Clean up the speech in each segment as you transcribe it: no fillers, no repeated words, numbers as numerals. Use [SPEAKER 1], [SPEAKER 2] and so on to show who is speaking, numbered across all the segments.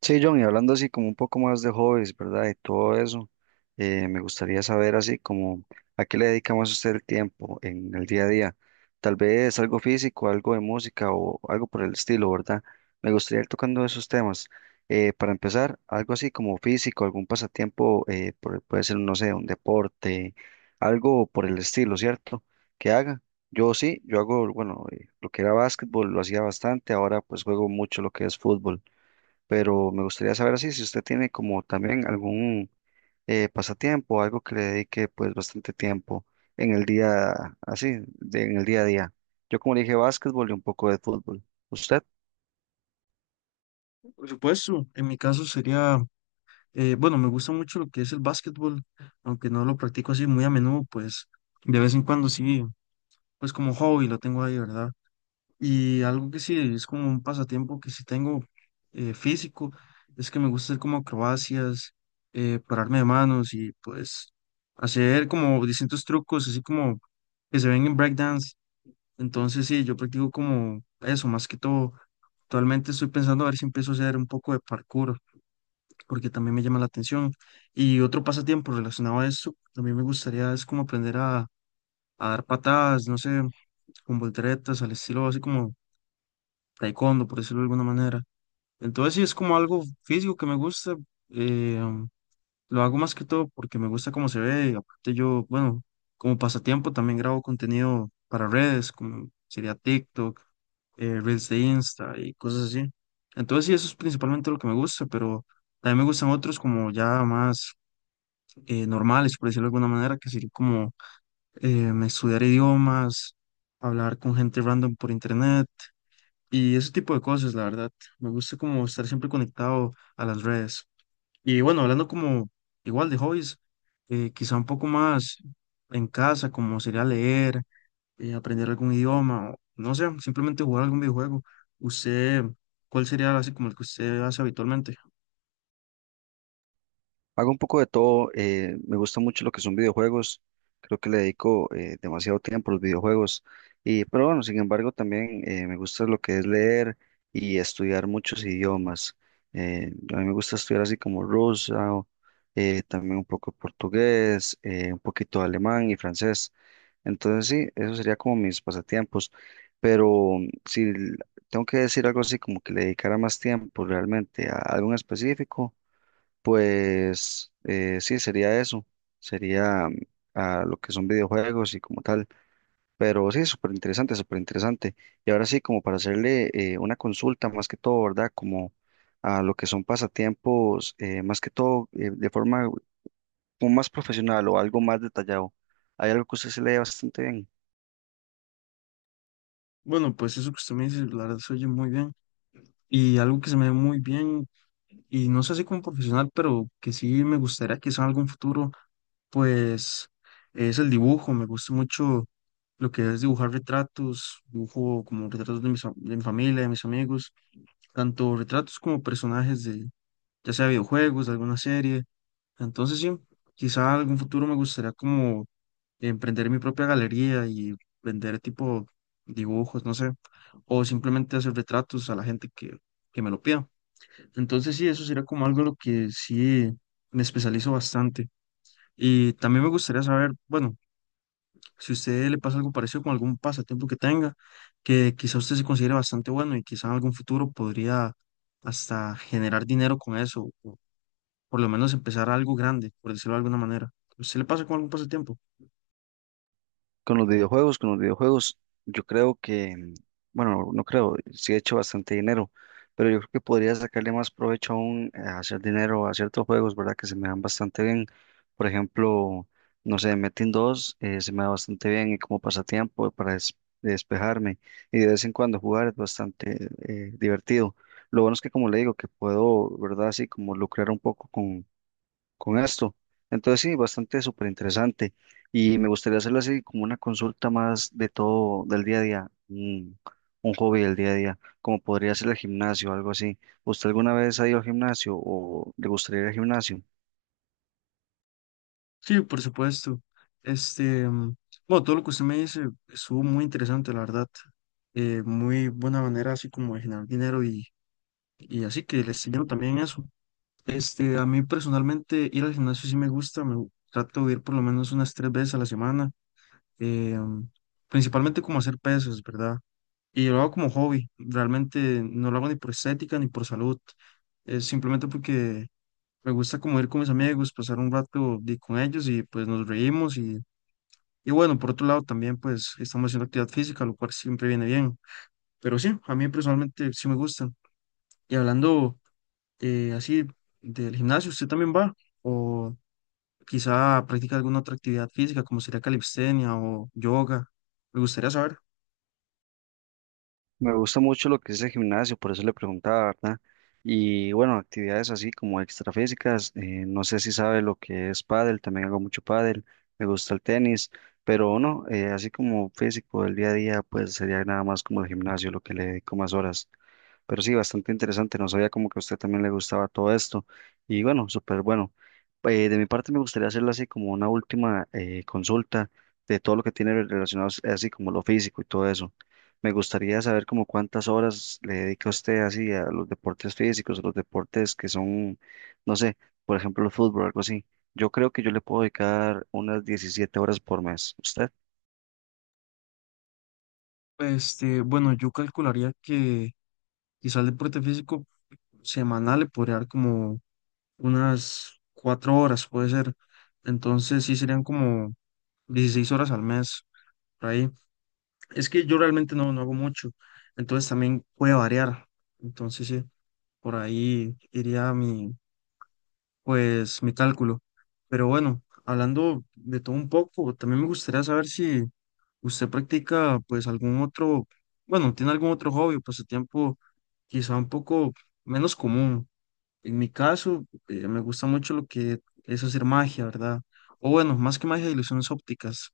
[SPEAKER 1] Sí, John, y hablando así como un poco más de hobbies, ¿verdad? Y todo eso, me gustaría saber así como a qué le dedica más usted el tiempo en el día a día. Tal vez algo físico, algo de música o algo por el estilo, ¿verdad? Me gustaría ir tocando esos temas. Para empezar, algo así como físico, algún pasatiempo, puede ser, no sé, un deporte, algo por el estilo, ¿cierto? Que haga. Yo sí, bueno, lo que era básquetbol lo hacía bastante, ahora pues juego mucho lo que es fútbol, pero me gustaría saber así si usted tiene como también algún pasatiempo, algo que le dedique pues bastante tiempo en el día, así, en el día a día. Yo como le dije, básquetbol y un poco de fútbol. ¿Usted?
[SPEAKER 2] Por supuesto, en mi caso sería, bueno, me gusta mucho lo que es el básquetbol, aunque no lo practico así muy a menudo, pues de vez en cuando sí, pues como hobby lo tengo ahí, ¿verdad? Y algo que sí es como un pasatiempo que sí tengo físico, es que me gusta hacer como acrobacias, pararme de manos y pues hacer como distintos trucos, así como que se ven en breakdance. Entonces sí, yo practico como eso, más que todo. Actualmente estoy pensando a ver si empiezo a hacer un poco de parkour porque también me llama la atención. Y otro pasatiempo relacionado a esto, también me gustaría es como aprender a dar patadas, no sé, con volteretas, al estilo así como taekwondo, por decirlo de alguna manera. Entonces sí, es como algo físico que me gusta. eh, um, lo hago más que todo porque me gusta cómo se ve. Y aparte yo, bueno, como pasatiempo también grabo contenido para redes, como sería TikTok, Reels de Insta y cosas así. Entonces sí, eso es principalmente lo que me gusta, pero también me gustan otros como ya más normales, por decirlo de alguna manera, que sería como estudiar idiomas, hablar con gente random por internet y ese tipo de cosas, la verdad. Me gusta como estar siempre conectado a las redes. Y bueno, hablando como igual de hobbies, quizá un poco más en casa, como sería leer, aprender algún idioma, o, no sé, simplemente jugar algún videojuego. ¿Usted, cuál sería así como el que usted hace habitualmente?
[SPEAKER 1] Hago un poco de todo, me gusta mucho lo que son videojuegos, creo que le dedico demasiado tiempo a los videojuegos, y, pero bueno, sin embargo también me gusta lo que es leer y estudiar muchos idiomas. A mí me gusta estudiar así como ruso, también un poco portugués, un poquito de alemán y francés. Entonces sí, eso sería como mis pasatiempos, pero si l- tengo que decir algo así como que le dedicara más tiempo realmente a algo en específico. Pues sí, sería eso, sería a lo que son videojuegos y como tal, pero sí, súper interesante, súper interesante. Y ahora sí, como para hacerle una consulta más que todo, ¿verdad? Como a lo que son pasatiempos, más que todo de forma como más profesional o algo más detallado. Hay algo que usted se lee bastante bien.
[SPEAKER 2] Bueno, pues eso que usted me dice, la verdad se oye muy bien. Y algo que se me ve muy bien, y no sé si como profesional, pero que sí me gustaría quizá en algún futuro, pues es el dibujo. Me gusta mucho lo que es dibujar retratos, dibujo como retratos de, mis, de mi familia, de mis amigos, tanto retratos como personajes de ya sea videojuegos, de alguna serie. Entonces sí, quizá algún futuro me gustaría como emprender mi propia galería y vender tipo dibujos, no sé, o simplemente hacer retratos a la gente que me lo pida. Entonces sí, eso sería como algo en lo que sí me especializo bastante. Y también me gustaría saber, bueno, si a usted le pasa algo parecido con algún pasatiempo que tenga, que quizá usted se considere bastante bueno y quizá en algún futuro podría hasta generar dinero con eso, o por lo menos empezar algo grande, por decirlo de alguna manera. ¿A usted le pasa con algún pasatiempo?
[SPEAKER 1] Con los videojuegos, yo creo que, bueno, no creo, sí he hecho bastante dinero, pero yo creo que podría sacarle más provecho aún a hacer dinero a ciertos juegos, ¿verdad? Que se me dan bastante bien. Por ejemplo, no sé, Metin 2 se me da bastante bien y como pasatiempo para despejarme y de vez en cuando jugar es bastante divertido. Lo bueno es que, como le digo, que puedo, ¿verdad? Así como lucrar un poco con esto. Entonces sí, bastante súper interesante. Y me gustaría hacerlo así como una consulta más de todo del día a día, un hobby del día a día, como podría ser el gimnasio, algo así. ¿Usted alguna vez ha ido al gimnasio o le gustaría ir al gimnasio?
[SPEAKER 2] Sí, por supuesto. Este, mm, bueno, todo lo que usted me dice estuvo muy interesante, la verdad. Muy buena manera así como de generar dinero y así que les enseñaron también eso. Este, a mí personalmente ir al gimnasio sí me gusta, trato de ir por lo menos unas tres veces a la semana, eh, principalmente como hacer pesas, ¿verdad? Y lo hago como hobby, realmente no lo hago ni por estética ni por salud, es simplemente porque me gusta como ir con mis amigos, pasar un rato con ellos y pues nos reímos y bueno, por otro lado también pues estamos haciendo actividad física, lo cual siempre viene bien, pero sí, a mí personalmente sí me gusta. Y hablando... así del gimnasio, ¿usted también va? O quizá practica alguna otra actividad física, como sería calistenia o yoga. Me gustaría saber.
[SPEAKER 1] Me gusta mucho lo que es el gimnasio, por eso le preguntaba, ¿verdad? Y bueno, actividades así como extrafísicas, no sé si sabe lo que es pádel, también hago mucho pádel, me gusta el tenis, pero no, así como físico del día a día, pues sería nada más como el gimnasio lo que le dedico más horas. Pero sí, bastante interesante. No sabía como que a usted también le gustaba todo esto. Y bueno, súper bueno. De mi parte me gustaría hacerle así como una última consulta de todo lo que tiene relacionado así como lo físico y todo eso. Me gustaría saber como cuántas horas le dedica usted así a los deportes físicos, a los deportes que son, no sé, por ejemplo, el fútbol, algo así. Yo creo que yo le puedo dedicar unas 17 horas por mes. ¿Usted?
[SPEAKER 2] Este, bueno, yo calcularía que quizá el deporte físico semanal le podría dar como unas 4 horas, puede ser. Entonces sí serían como 16 horas al mes, por ahí. Es que yo realmente no hago mucho, entonces también puede variar. Entonces sí, por ahí iría mi pues mi cálculo. Pero bueno, hablando de todo un poco, también me gustaría saber si usted practica pues algún otro, bueno, tiene algún otro hobby o pasatiempo quizá un poco menos común. En mi caso, me gusta mucho lo que es hacer magia, ¿verdad? O bueno, más que magia, ilusiones ópticas.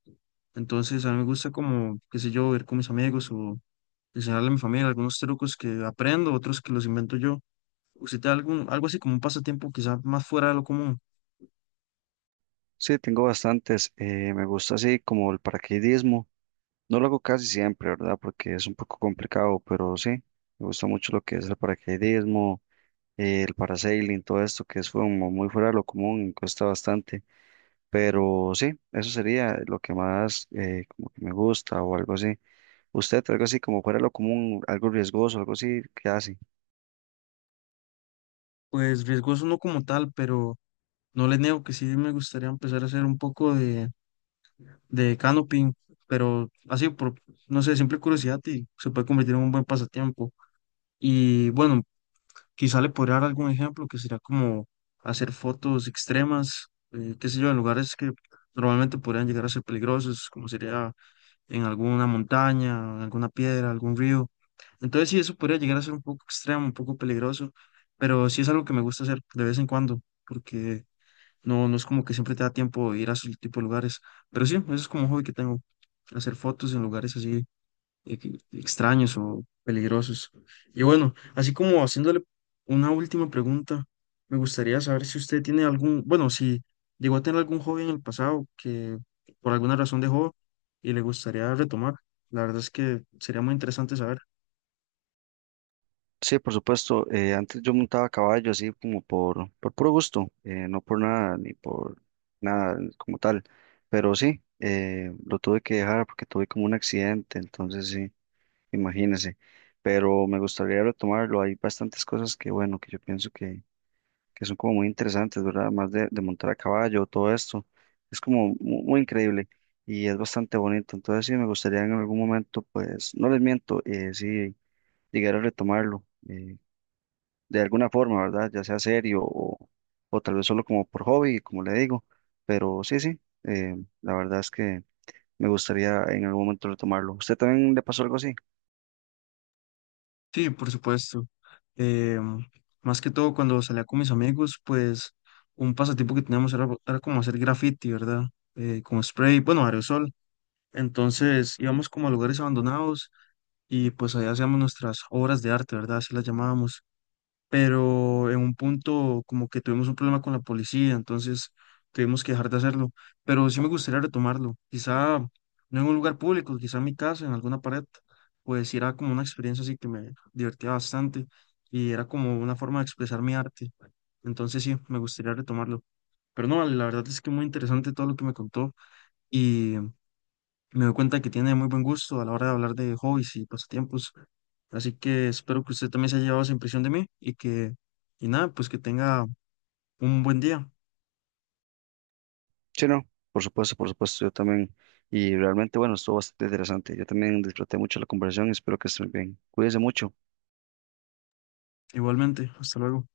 [SPEAKER 2] Entonces, a mí me gusta como, qué sé yo, ver con mis amigos o enseñarle a mi familia algunos trucos que aprendo, otros que los invento yo. ¿Usted tiene algún, algo así como un pasatiempo quizá más fuera de lo común?
[SPEAKER 1] Sí, tengo bastantes. Me gusta así como el paracaidismo. No lo hago casi siempre, ¿verdad? Porque es un poco complicado, pero sí, me gusta mucho lo que es el paracaidismo, el parasailing, todo esto que es como muy fuera de lo común y cuesta bastante. Pero sí, eso sería lo que más como que me gusta o algo así. ¿Usted algo así como fuera de lo común, algo riesgoso, algo así, qué hace?
[SPEAKER 2] Pues riesgoso no como tal, pero no le niego que sí me gustaría empezar a hacer un poco de canoping, pero así por, no sé, simple curiosidad y se puede convertir en un buen pasatiempo. Y bueno, quizá le podría dar algún ejemplo que sería como hacer fotos extremas, qué sé yo, en lugares que normalmente podrían llegar a ser peligrosos, como sería en alguna montaña, alguna piedra, algún río. Entonces sí, eso podría llegar a ser un poco extremo, un poco peligroso, pero sí es algo que me gusta hacer de vez en cuando, porque no es como que siempre te da tiempo de ir a esos tipo de lugares. Pero sí, eso es como un hobby que tengo, hacer fotos en lugares así extraños o peligrosos. Y bueno, así como haciéndole una última pregunta, me gustaría saber si usted tiene algún, bueno, si llegó a tener algún hobby en el pasado que por alguna razón dejó y le gustaría retomar. La verdad es que sería muy interesante saber.
[SPEAKER 1] Sí, por supuesto. Antes yo montaba caballo así como por puro gusto, no por nada ni por nada como tal. Pero sí, lo tuve que dejar porque tuve como un accidente, entonces sí, imagínese. Pero me gustaría retomarlo. Hay bastantes cosas que, bueno, que yo pienso que son como muy interesantes, ¿verdad? Más de montar a caballo, todo esto. Es como muy increíble y es bastante bonito. Entonces sí, me gustaría en algún momento, pues, no les miento, sí, llegar a retomarlo. De alguna forma, ¿verdad? Ya sea serio o tal vez solo como por hobby, como le digo. Pero sí, sí, la verdad es que me gustaría en algún momento retomarlo. ¿Usted también le pasó algo así?
[SPEAKER 2] Sí, por supuesto. Em, más que todo cuando salía con mis amigos, pues un pasatiempo que teníamos era como hacer graffiti, ¿verdad? Con spray, bueno, aerosol. Entonces íbamos como a lugares abandonados y pues allá hacíamos nuestras obras de arte, ¿verdad? Así las llamábamos. Pero en un punto como que tuvimos un problema con la policía, entonces tuvimos que dejar de hacerlo. Pero sí me gustaría retomarlo, quizá no en un lugar público, quizá en mi casa, en alguna pared, pues sí era como una experiencia así que me divertía bastante y era como una forma de expresar mi arte. Entonces sí, me gustaría retomarlo. Pero no, vale, la verdad es que muy interesante todo lo que me contó y me doy cuenta que tiene muy buen gusto a la hora de hablar de hobbies y pasatiempos. Así que espero que usted también se haya llevado esa impresión de mí y nada, pues que tenga un buen día.
[SPEAKER 1] Sí, no, por supuesto, yo también. Y realmente, bueno, estuvo bastante interesante. Yo también disfruté mucho la conversación y espero que estén bien. Cuídense mucho.
[SPEAKER 2] Igualmente, hasta luego.